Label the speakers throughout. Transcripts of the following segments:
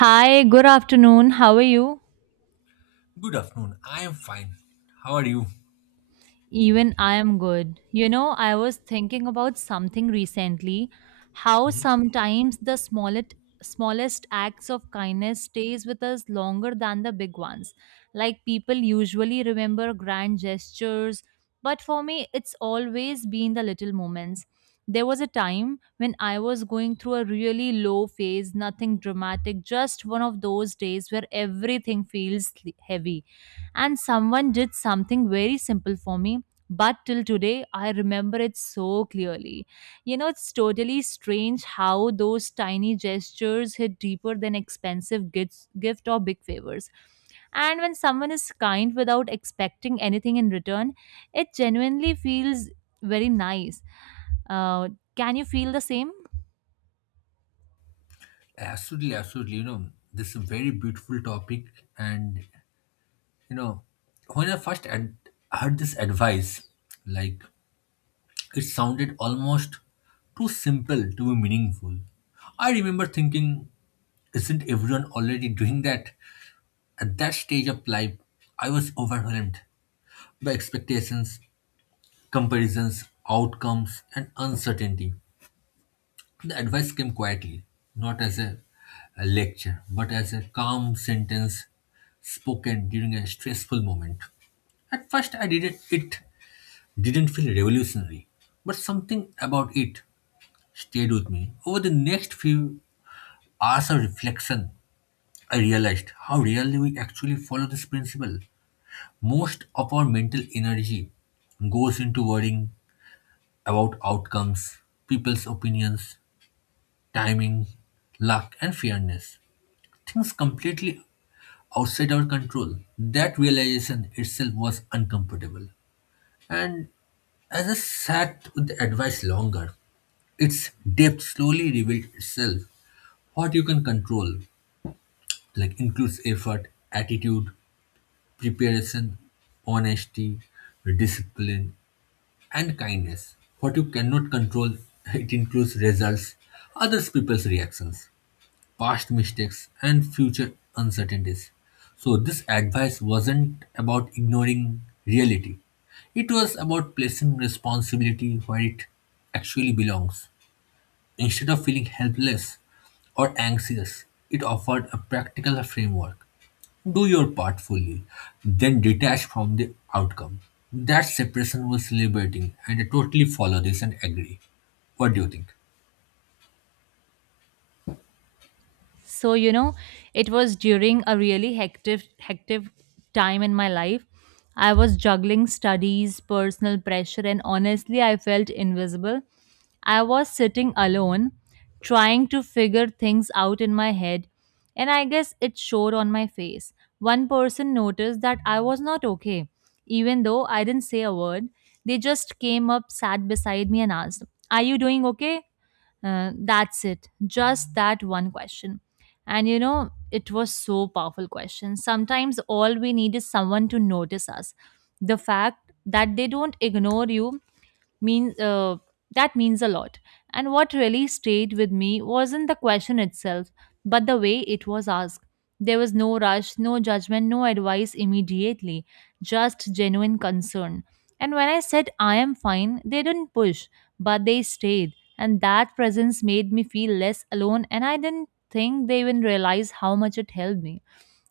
Speaker 1: Hi, good afternoon. How are you?
Speaker 2: Good afternoon. I am fine. How are you?
Speaker 1: Even I am good. You know, I was thinking about something recently, how
Speaker 2: Mhm.
Speaker 1: sometimes the smallest acts of kindness stays with us longer than the big ones. Like people usually remember grand gestures, but for me it's always been the little moments. There was a time when I was going through a really low phase, nothing dramatic, just one of those days where everything feels heavy, and someone did something very simple for me, but till today I remember it so clearly. You know, it's totally strange how those tiny gestures hit deeper than expensive gifts gift or big favors. And when someone is kind without expecting anything in return, it genuinely feels very nice. uh, can you feel the same?
Speaker 2: Absolutely, absolutely. You know, this is a very beautiful topic. And, you know, when I first heard this advice, like, it sounded almost too simple to be meaningful. I remember thinking, isn't everyone already doing that? At that stage of life, I was overwhelmed by expectations, comparisons, outcomes, and uncertainty. The advice came quietly, not as a lecture, but as a calm sentence spoken during a stressful moment. At first, I didn't. It didn't feel revolutionary, but something about it stayed with me. Over the next few hours of reflection, I realized how rarely we actually follow this principle. Most of our mental energy goes into worrying about outcomes, people's opinions, timing, luck, and fairness. Things completely outside our control. That realization itself was uncomfortable. And as I sat with the advice longer, its depth slowly revealed itself. What you can control, like, includes effort, attitude, preparation, honesty, discipline, and kindness. What you cannot control, it includes results, others people's reactions. Past mistakes and future uncertainties. So, this advice wasn't about ignoring reality, it was about placing responsibility where it actually belongs. Instead of feeling helpless or anxious, it offered a practical framework. Do your part fully, then detach from the outcome. That separation was liberating, and I totally follow this and agree. What do you think?
Speaker 1: So you know, it was during a really hectic time in my life. I was juggling studies, personal pressure, and honestly I felt invisible. I was sitting alone, trying to figure things out in my head, and I guess it showed on my face. One person noticed that I was not okay, even though I didn't say a word. They just came up, sat beside me, and asked, are you doing okay? That's it. Just that one question. And you know, it was so powerful question. Sometimes all we need is someone to notice us. The fact that they don't ignore you means that means a lot. And what really stayed with me wasn't the question itself, but the way it was asked. There was no rush, no judgment, no advice immediately, just genuine concern. And when I said I am fine, they didn't push, but they stayed. And that presence made me feel less alone, and I didn't think they even realized how much it helped me.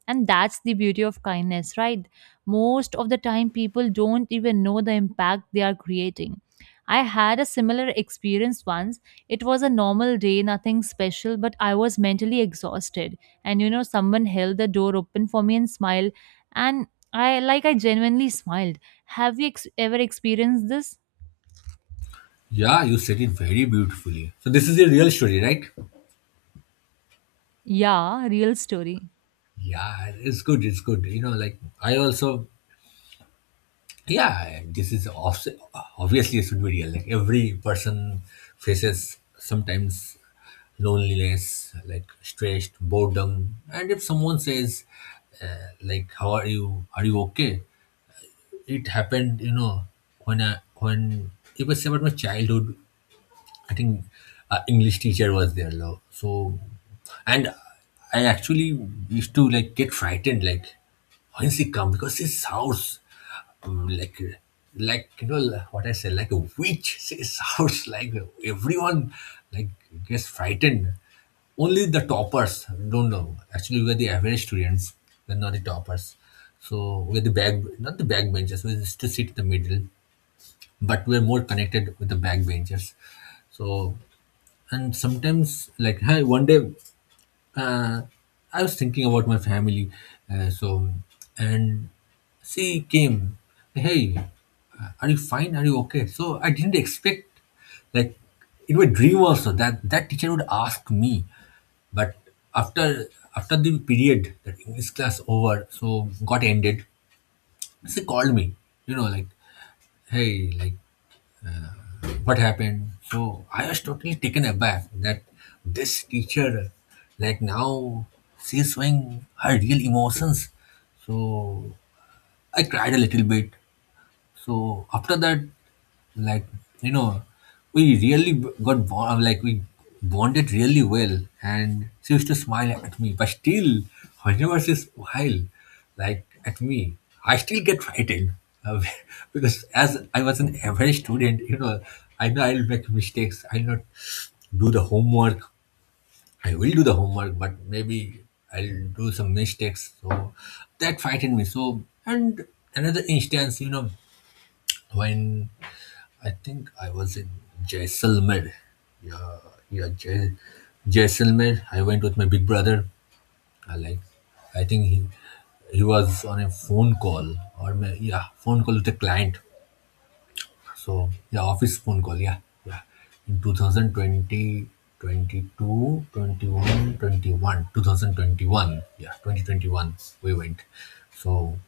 Speaker 1: And that's the beauty of kindness, right? Most of the time people don't even know the impact they are creating. I had a similar experience once. It was a normal day, nothing special, but I was mentally exhausted. And you know, someone held the door open for me and smiled, and I like I genuinely smiled. Ever experienced this?
Speaker 2: Yeah, you said it very beautifully. So, this is a real story, right?
Speaker 1: Yeah, real story.
Speaker 2: Yeah, it's good. It's good. You know, like, I also, yeah, this is obviously it should be real. Like, every person faces sometimes loneliness, like, stressed, boredom, and if someone says, like, "How are you? Are you okay?" It happened. You know, when if I say about my childhood, I think English teacher was there, lo. So, and I actually used to like get frightened, like when she come because she sounds um, like like you know, like what I say, like a witch. She sounds like everyone like gets frightened. Only the toppers don't know. Actually, we are the average students. We're not the toppers. So, we're the back, not the backbenchers. We used to sit in the middle, but we're more connected with the backbenchers. So, and sometimes, like, hey, one day, uh, I was thinking about my family. So, and she came, hey, are you fine, are you okay? So I didn't expect, like, in my dream also, that that teacher would ask me. But after after the period, that english class over, so got ended, she called me. You know, like, hey, like, what happened? So, I was totally taken aback that this teacher, like now, she's showing her real emotions. So I cried a little bit. So after that, like, you know, we really got bond, like, we bonded really well, and she used to smile at me. But still, whenever she smile, like at me, I still get frightened uh, because as I was an average student, you know, I know I'll make mistakes. I'll not do the homework. I will do the homework, but maybe I'll do some mistakes. So that frightened me. So, and another instance, you know, when I think I was in Jaisalmer. Yeah, yeah, Jaisalmer. I went with my big brother. I, like, I think he was on a phone call or yeah, phone call with a client. So yeah, office phone call. Yeah, yeah. In 2020, 22, 21, 21, 2021. Yeah, 2021. We went. So,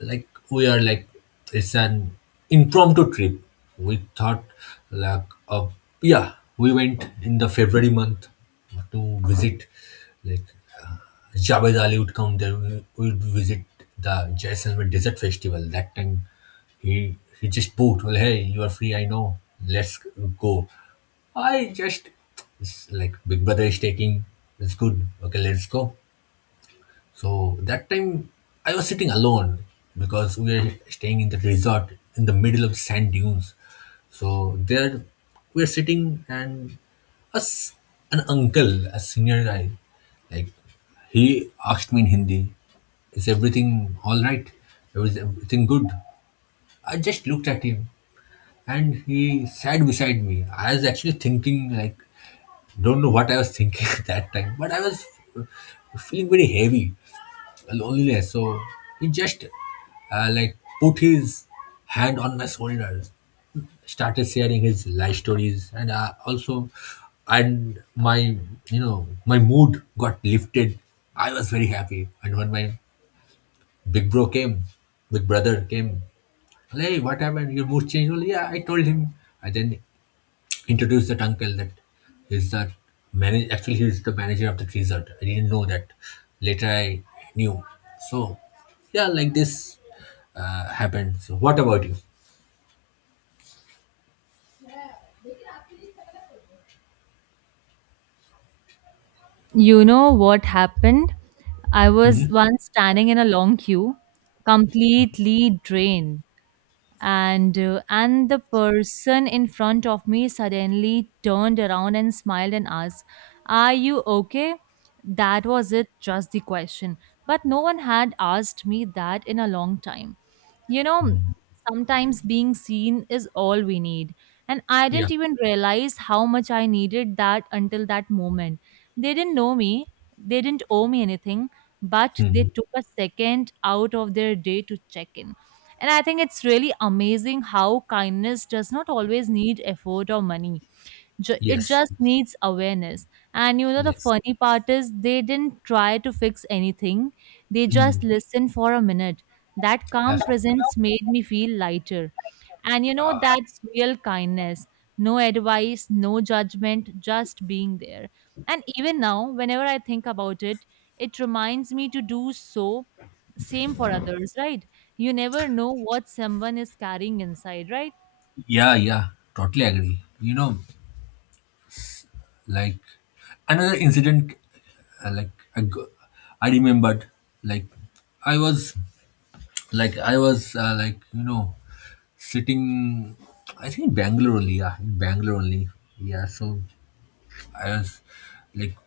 Speaker 2: like, we are like, it's an impromptu trip, we thought, like, of, yeah, we went in the February month to visit, like, Jabed Ali would come there, we would visit the Jaisalmer Desert Festival that time. He just booked, well, hey, you are free, I know, let's go. I just It's like, big brother is taking, it's good, okay, let's go. So that time I was sitting alone because we were staying in the resort in the middle of sand dunes. So there we were sitting, and us an uncle, a senior guy, like, he asked me in Hindi, is everything all right? Is everything good? I just looked at him and he sat beside me. I was actually thinking, like, don't know what I was thinking at that time, but I was feeling very heavy loneliness. So he just like, put his hand on my shoulder, started sharing his life stories, and my, you know, my mood got lifted. I was very happy, and when my big bro came, big brother came, hey, what happened? Your mood changed? Well, yeah, I told him, and then introduced that uncle, that he's the manager of the resort. I didn't know that. Later I knew. So yeah, like, this happened. So, what about you?
Speaker 1: You know what happened, I was once standing in a long queue, completely drained. And the person in front of me suddenly turned around and smiled and asked, are you okay? That was it, just the question. But no one had asked me that in a long time. You know, sometimes being seen is all we need. And I
Speaker 2: Yeah.
Speaker 1: didn't even realize how much I needed that until that moment. They didn't know me, they didn't owe me anything, but they
Speaker 2: Mhm.
Speaker 1: took a second out of their day to check in. And I think it's really amazing how kindness does not always need effort or money. It
Speaker 2: Yes,
Speaker 1: just needs awareness. And you know, the
Speaker 2: yes.
Speaker 1: funny part is they didn't try to fix anything, they just
Speaker 2: Mm.
Speaker 1: listened for a minute. That calm
Speaker 2: Absolutely.
Speaker 1: presence made me feel lighter. And you know, that's real kindness. No advice, no judgment, just being there. And even now, whenever I think about it, it reminds me to do so same for others, right? You never know what someone is carrying inside, right?
Speaker 2: Yeah, yeah, totally agree. You know, like, another incident, like, I remembered, like, i was like i was, like, you know, sitting, I think, in Bangalore only. Yeah, in Bangalore only. Yeah. So, I was like,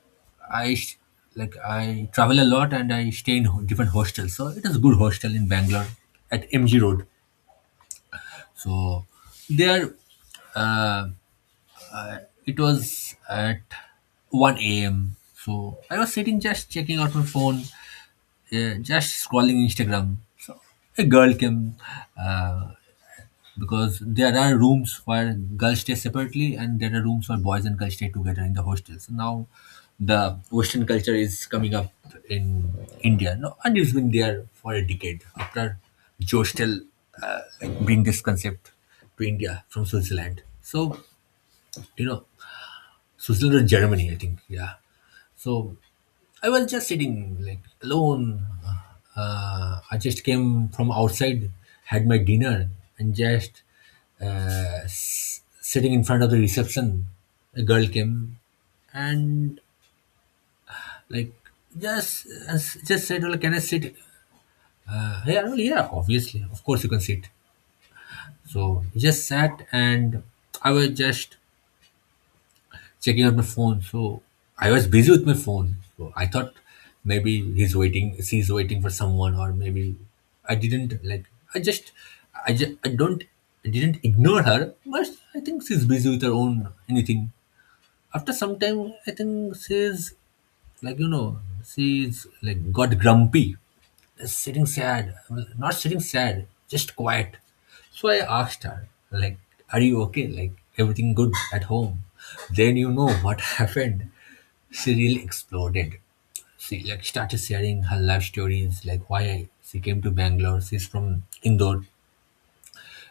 Speaker 2: i sh- like, I travel a lot and I stay in different hostels. So it is a good hostel in Bangalore at MG Road. So there, uh, it was at 1 a.m, so I was sitting just checking out my phone, just scrolling Instagram. So a girl came, uh, because there are rooms where girls stay separately and there are rooms where boys and girls stay together in the hostels. Now, the Western culture is coming up in India, no, and it's been there for a decade. After Jostel like, bring this concept to India from Switzerland. So, you know, Switzerland or Germany, I think, yeah. So I was just sitting, like, alone. I just came from outside, had my dinner, and just, sitting in front of the reception, a girl came and, like, just just said, "Well, can I sit?" Yeah, well, yeah, obviously, of course, you can sit. So, just sat, and I was just checking on my phone. So I was busy with my phone. So I thought, maybe he's waiting, she's waiting for someone, or maybe I didn't, like. I just, I just, I don't, I didn't ignore her, but I think she's busy with her own anything. After some time, I think like you know, she's like got grumpy sitting sad, not sitting sad, just quiet. So I asked her, like, are you okay? Like, everything good at home? Then you know what happened. She really exploded. She, like, started sharing her life stories, like why she came to Bangalore. She's from Indore.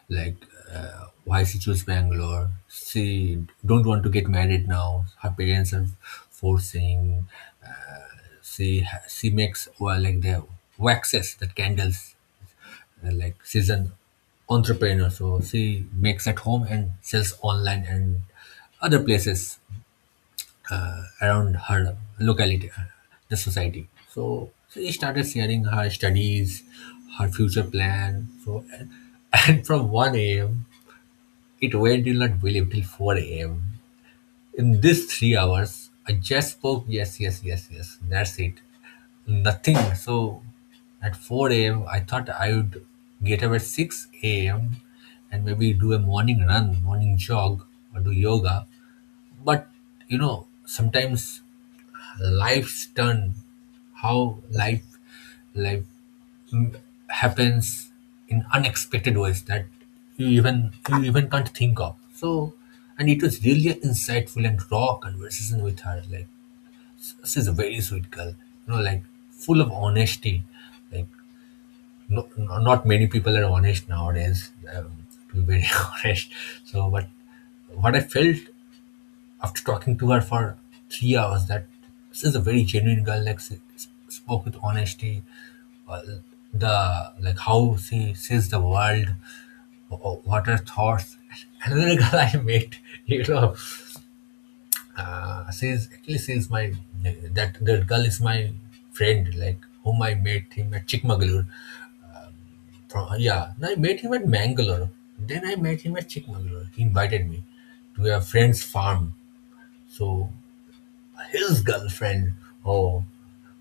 Speaker 2: Like, why she chose Bangalore. She don't want to get married now. Her parents are forcing. She makes, well, like, the waxes, the candles, like, she's an entrepreneur, so she makes at home and sells online and other places around her locality, the society. So she started sharing her studies, her future plan. So and from 1 a.m it went, you'll not believe, till 4 a.m. In these 3 hours, I just spoke, yes, yes, yes, yes, that's it. Nothing. So at 4 a.m., I thought I would get up at 6 a.m. and maybe do a morning run, morning jog, or do yoga. But you know, sometimes life's turn, how life mm, happens in unexpected ways that you even can't think of. So, and it was really an insightful and raw conversation with her. Like, this is a very sweet girl, you know, like, full of honesty. Like, no, not many people are honest nowadays, to be very honest. So, but what I felt after talking to her for 3 hours, that this is a very genuine girl. Like, she spoke with honesty. The, like, how she sees the world, wh- what her thoughts. Another girl I met, you know, she's actually she's my that that girl is my friend, like, whom I met him at Chikmagalur. Yeah, and I met him at Mangalore. Then I met him at Chikmagalur. He invited me to a friend's farm. So, his girlfriend, oh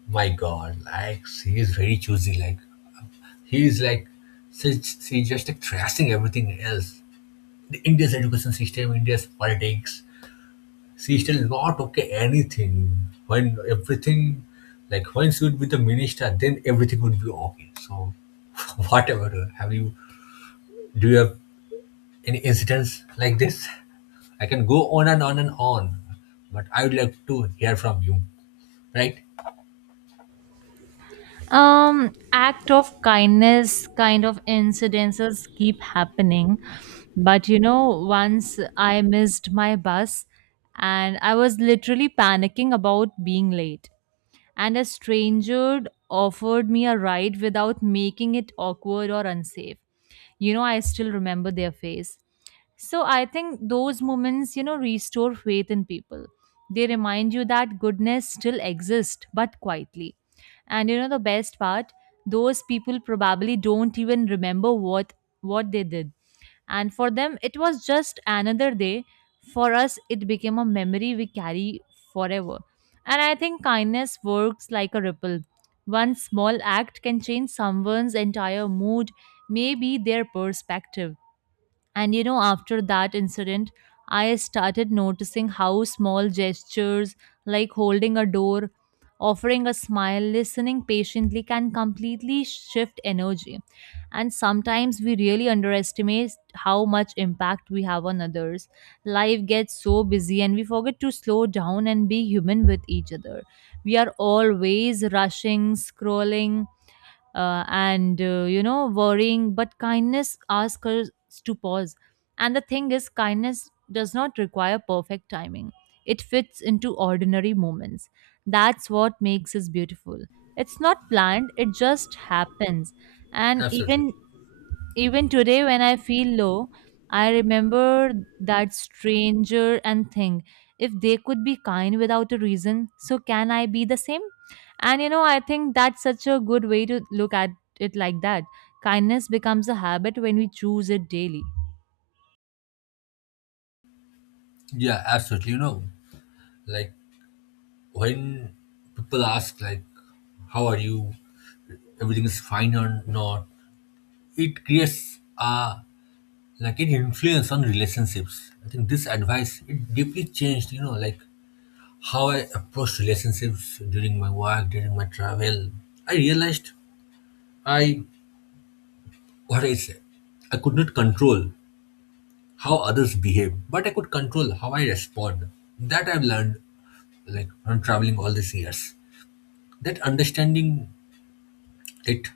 Speaker 2: my god, like, she is very choosy. Like, he is like she's just like thrashing everything else. The India's education system, India's politics. She's still not okay anything. When everything, like, when she would be the minister, then everything would be okay. So, whatever. Have you? Do you have any incidents like this? I can go on and on and on, but I would like to hear from you, right?
Speaker 1: Act of kindness kind of incidences keep happening, but you know, once I missed my bus and I was literally panicking about being late, and a stranger offered me a ride without making it awkward or unsafe. You know, I still remember their face. So I think those moments, you know, restore faith in people. They remind you that goodness still exists, but quietly. And you know the best part, those people probably don't even remember what they did, and for them, it was just another day. For us, it became a memory we carry forever. And I think kindness works like a ripple. One small act can change someone's entire mood, maybe their perspective. And you know, after that incident, I started noticing how small gestures like holding a door, offering a smile, listening patiently can completely shift energy. And sometimes we really underestimate how much impact we have on others. Life gets so busy and we forget to slow down and be human with each other. We are always rushing, scrolling, and you know worrying, but kindness asks us to pause. And the thing is kindness does not require perfect timing, it fits into ordinary moments. That's what makes us beautiful. It's not planned, it just happens. and
Speaker 2: Absolutely.
Speaker 1: even even today when I feel low, I remember that stranger and think, if they could be kind without a reason, so can I be the same. And you know, I think that's such a good way to look at it like that. Kindness becomes a habit when we choose it daily.
Speaker 2: Yeah, absolutely. You know, like, when people ask, like, how are you? Everything is fine or not? It creates a, like, an influence on relationships. I think this advice it deeply changed. You know, like how I approach relationships during my work, during my travel. I realized I what I say, I could not control how others behave, but I could control how I respond. That I've learned like from traveling all these years. That understanding it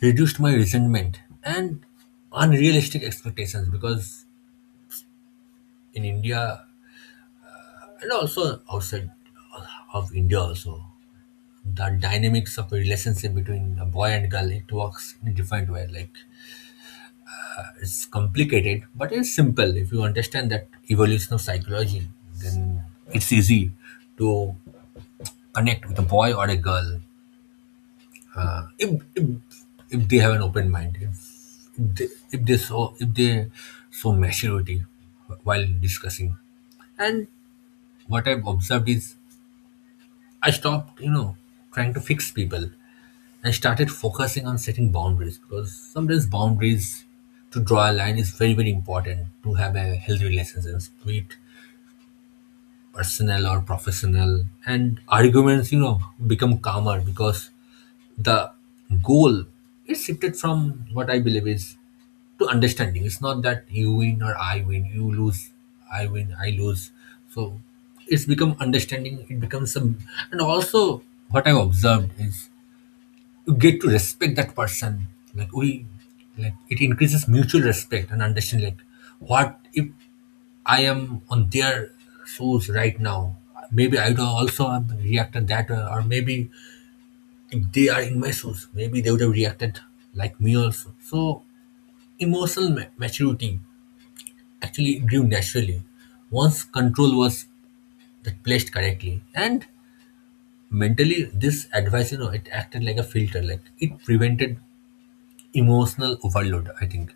Speaker 2: reduced my resentment and unrealistic expectations because in India and also outside of India also, the dynamics of a relationship between a boy and girl, it works in a different way. Like it's complicated but it's simple if you understand that evolution of psychology, then it's easy to connect with a boy or a girl if if, if they have an open mind, if they if they show maturity while discussing. And what I've observed is I stopped, you know, trying to fix people and started focusing on setting boundaries, because sometimes boundaries, to draw a line, is very very important to have a healthy relationship, be it personal or professional. And arguments, you know, become calmer because the goal is shifted from what I believe is to understanding. It's not that you win or I win, you lose, I win, I lose. So it's become understanding, it becomes a. And also what I've observed is you get to respect that person. Like we like it increases mutual respect and understanding. Like, what if I am on their shoes right now? Maybe I would also have reacted that way, or maybe if they are in my shoes, maybe they would have reacted like me also. So emotional maturity actually grew naturally once control was that placed correctly. And mentally, this advice, you know, it acted like a filter, like it prevented emotional overload, I think.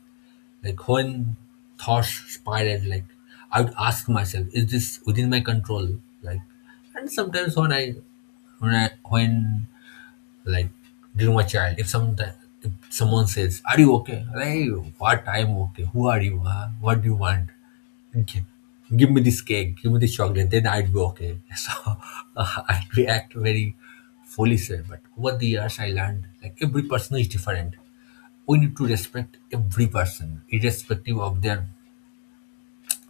Speaker 2: Like when thoughts spiraled, like I would ask myself, is this within my control? Like, and sometimes when Like dear my child, if some if someone says, "Are you okay?" Hey, what I'm okay. Who are you? Huh? What do you want? Gi- Give me this cake. Give me this chocolate. Then I'd be okay. So I react very foolish way. But over the years I learned, like, every person is different. We need to respect every person, irrespective of their,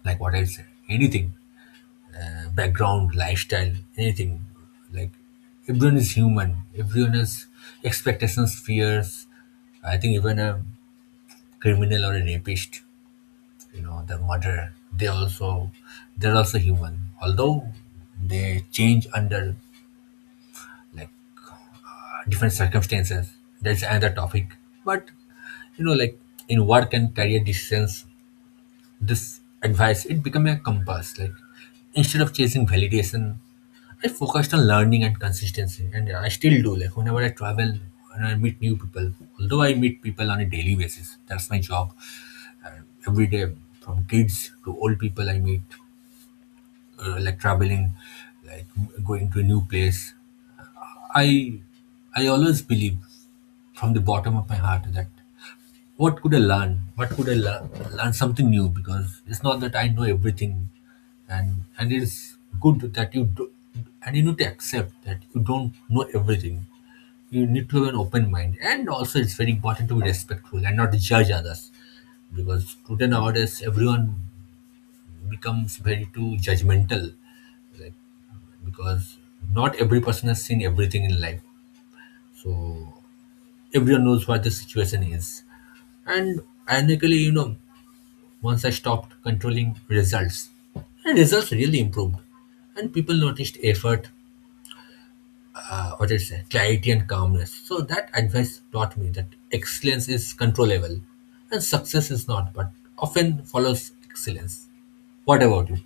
Speaker 2: like what I say, anything, background, lifestyle, anything. Like everyone is human. Everyone has expectations, fears. I think even a criminal or a rapist, you know, the murderer, they also, they're also human. Although they change under like different circumstances. That's another topic. But you know, like, in work and career decisions, this advice it became a compass. Like, instead of chasing validation, I focused on learning and consistency, and I still do. Like, whenever I travel and I meet new people, although I meet people on a daily basis, that's my job, every day, from kids to old people I meet, like traveling, like going to a new place, i I always believe from the bottom of my heart that, what could I learn? What could I learn? Learn something new, because it's not that I know everything. And it's good that you do, and you need to accept that you don't know everything. You need to have an open mind, and also it's very important to be respectful and not judge others, because today, nowadays, everyone becomes very too judgmental, like, because not every person has seen everything in life, so everyone knows what the situation is. And ironically, you know, once I stopped controlling results. And results really improved. And people noticed effort, what is it, clarity and calmness. So that advice taught me that excellence is controllable and success is not, but often follows excellence. What about you?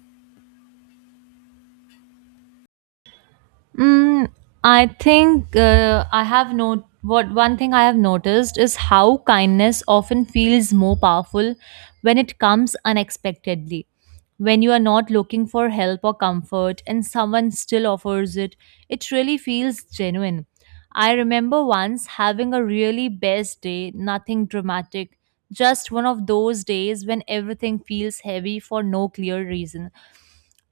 Speaker 1: Mm, I think I have no what one thing I have noticed is how kindness often feels more powerful when it comes unexpectedly. When you are not looking for help or comfort and someone still offers it, it really feels genuine. I remember once having a really best day, nothing dramatic, just one of those days when everything feels heavy for no clear reason.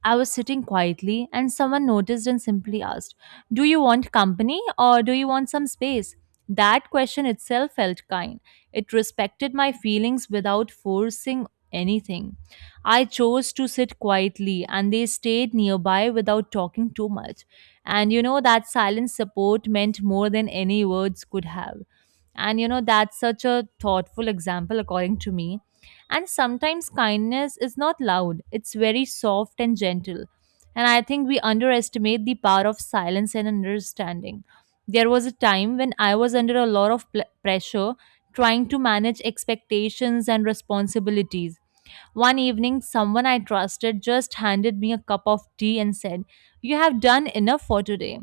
Speaker 1: I was sitting quietly, and someone noticed and simply asked, do you want company or do you want some space? That question itself felt kind. It respected my feelings without forcing anything. I chose to sit quietly, and they stayed nearby without talking too much. And you know, that silent support meant more than any words could have. And you know, that's such a thoughtful example, according to me. And sometimes kindness is not loud, it's very soft and gentle. And I think we underestimate the power of silence and understanding. There was a time when I was under a lot of pressure, trying to manage expectations and responsibilities. One evening, someone I trusted just handed me a cup of tea and said, you have done enough for today.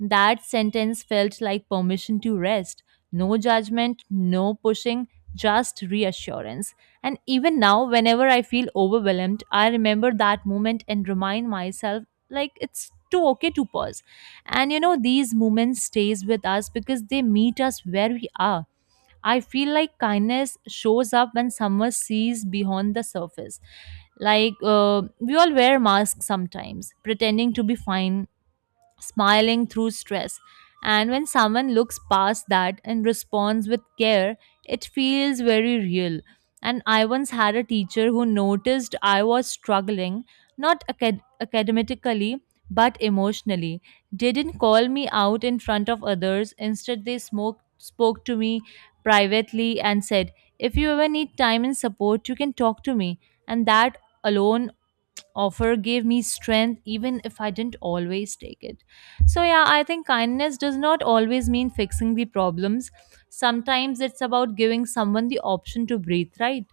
Speaker 1: That sentence felt like permission to rest. No judgment, no pushing, just reassurance. And even now, whenever I feel overwhelmed, I remember that moment and remind myself like it's too okay to pause. And you know, these moments stays with us because they meet us where we are. I feel like kindness shows up when someone sees beyond the surface. Like we all wear masks sometimes, pretending to be fine, smiling through stress. And when someone looks past that and responds with care, it feels very real. And I once had a teacher who noticed I was struggling, not academically, but emotionally, didn't call me out in front of others. Instead, they smoke, spoke to me privately and said, if you ever need time and support, you can talk to me. And that alone offer gave me strength, even if I didn't always take it. So yeah, I think kindness does not always mean fixing the problems, sometimes it's about giving someone the option to breathe, right?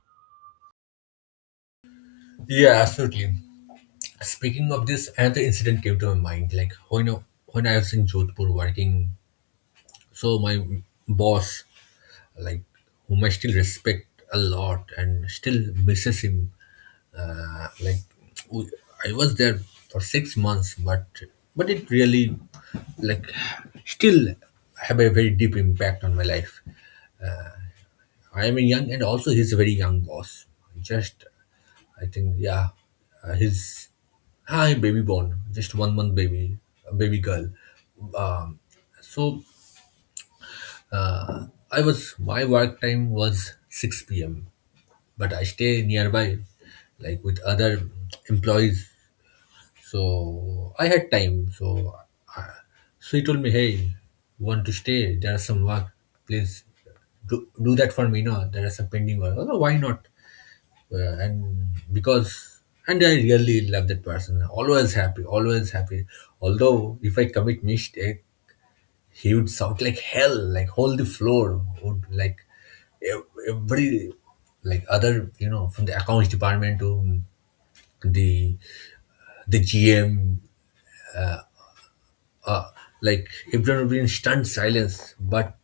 Speaker 2: Yeah, absolutely. Speaking of this, another incident came to my mind. Like, when I was in Jodhpur working, so my boss, like, whom I still respect a lot and still misses him. Like we, I was there for 6 months, but it really like still have a very deep impact on my life. I am a young and also he's a very young boss, just, I think, yeah, he's hi baby born, just 1 month baby, a baby girl. Um, so uh, I was, my work time was 6 p.m. but I stay nearby, like with other employees. So I had time. So I, so he told me, "Hey, want to stay? There are some work. Please do that for me. No, there are some pending work. Oh, why not? And because." And I really love that person. Always happy, always happy. Although if I commit mistake, he would shout like hell, like hold the floor, would like every, like, other, you know, from the accounts department to the the GM, like if there would be in stunned silence. but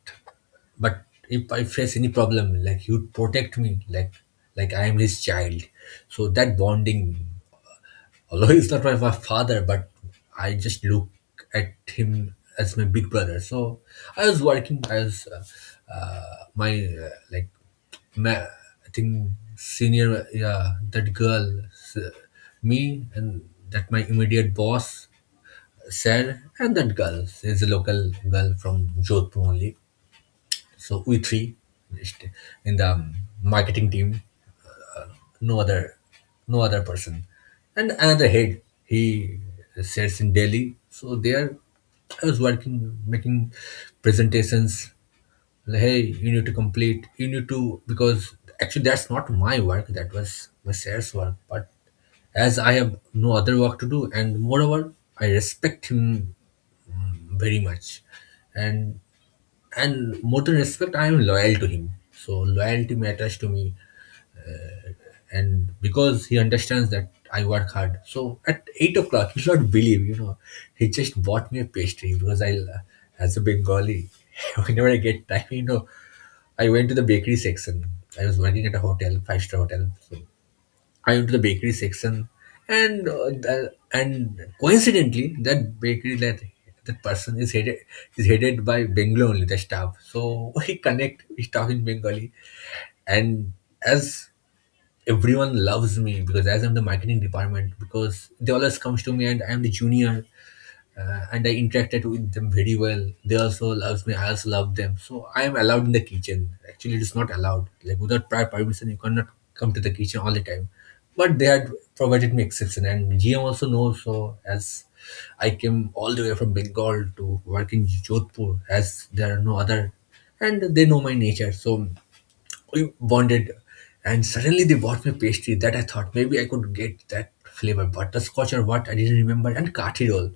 Speaker 2: but if I face any problem, like, he would protect me like I am his child. So that bonding, although he's not my father, but I just look at him as my big brother. So I was working, I was my like ma- I think senior, yeah, that girl me and that my immediate boss sir, and that girl is a local girl from Jodhpur only. So we three, just in the marketing team, no other, no other person, and another head. He sits in Delhi. So there, I was working, making presentations. Like, hey, you need to complete. You need to, because actually that's not my work. That was my sales work, but as I have no other work to do, and moreover, I respect him very much. and and more than respect, I am loyal to him, so loyalty matters to me. And because he understands that I work hard, so at 8 o'clock, you not believe, you know, he just bought me a pastry, because I, as a Bengali, whenever I get time, you know, I went to the bakery section. I was working at a hotel, five-star hotel. So I went to the bakery section, and and coincidentally, that bakery, that that person is headed, is headed by Bengali only, the staff. So we connect, we talk in Bengali, and as everyone loves me, because as I'm the marketing department, because they always comes to me, and I'm the junior, and I interacted with them very well. They also loves me. I also love them. So I am allowed in the kitchen. Actually, it is not allowed. Like, without prior permission, you cannot come to the kitchen all the time. But they had provided me exception, and GM also knows. So as I came all the way from Bengal to work in Jodhpur, as there are no other, and they know my nature. So we bonded, and suddenly they bought me pastry, that I thought maybe I could get that flavor butterscotch or what, I didn't remember, and kathi roll.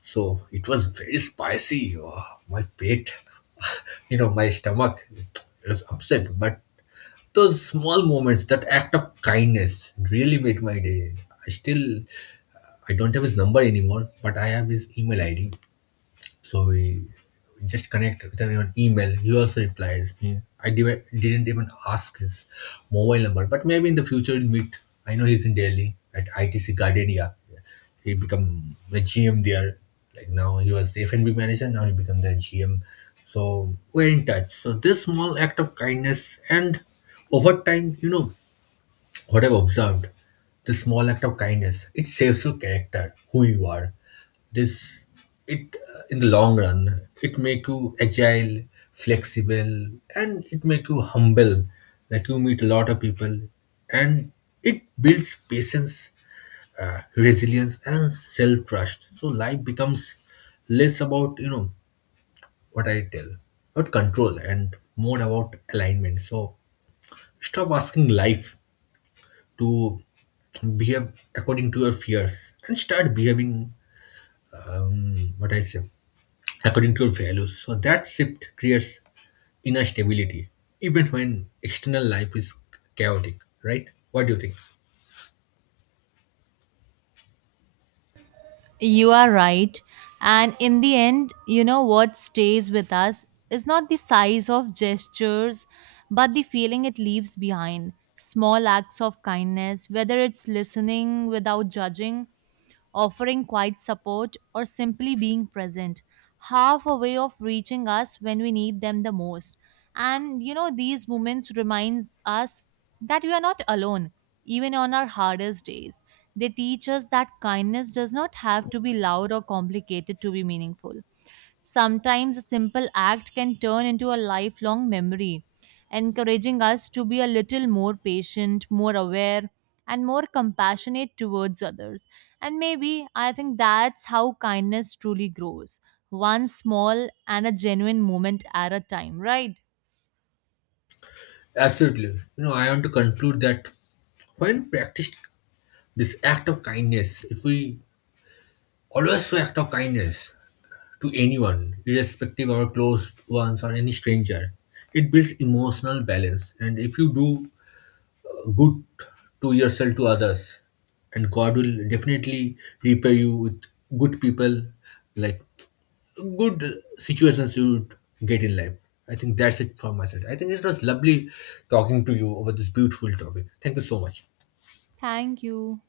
Speaker 2: So it was very spicy. Oh, my pate, you know, my stomach, it was upset. But those small moments, that act of kindness, really made my day. I still, I don't have his number anymore, but I have his email ID. So we just connect with him on email. He also replies me. I didn't even ask his mobile number, but maybe in the future we'll meet. I know he's in Delhi at ITC Gardenia. He become a GM there. Like, now he was the F&B manager. Now he become the GM. So we're in touch. So this small act of kindness, and over time, you know, what I've observed, this small act of kindness, it saves your character, who you are. This, it in the long run, it make you agile, flexible, and it make you humble. Like, you meet a lot of people, and it builds patience, resilience, and self trust. So life becomes less about, you know, what I tell, about control, and more about alignment. So stop asking life to behave according to your fears and start behaving, what I say, according to your values. So that shift creates inner stability even when external life is chaotic, right? What do you think?
Speaker 1: You are right. And in the end, you know what stays with us is not the size of gestures, but the feeling it leaves behind. Small acts of kindness, whether it's listening without judging, offering quiet support, or simply being present, half a way of reaching us when we need them the most. And you know, these moments reminds us that we are not alone even on our hardest days. They teach us that kindness does not have to be loud or complicated to be meaningful. Sometimes a simple act can turn into a lifelong memory, encouraging us to be a little more patient, more aware, and more compassionate towards others. And maybe I think that's how kindness truly grows, one small and a genuine moment at a time, right?
Speaker 2: Absolutely. You know, I want to conclude that when practiced, this act of kindness, if we always show act of kindness to anyone, irrespective of our close ones or any stranger, it builds emotional balance. And if you do good to yourself, to others, and god will definitely repay you with good people, like, good situations you would get in life. I think that's it from my side. I think it was lovely talking to you over this beautiful topic. Thank you so much.
Speaker 1: Thank you.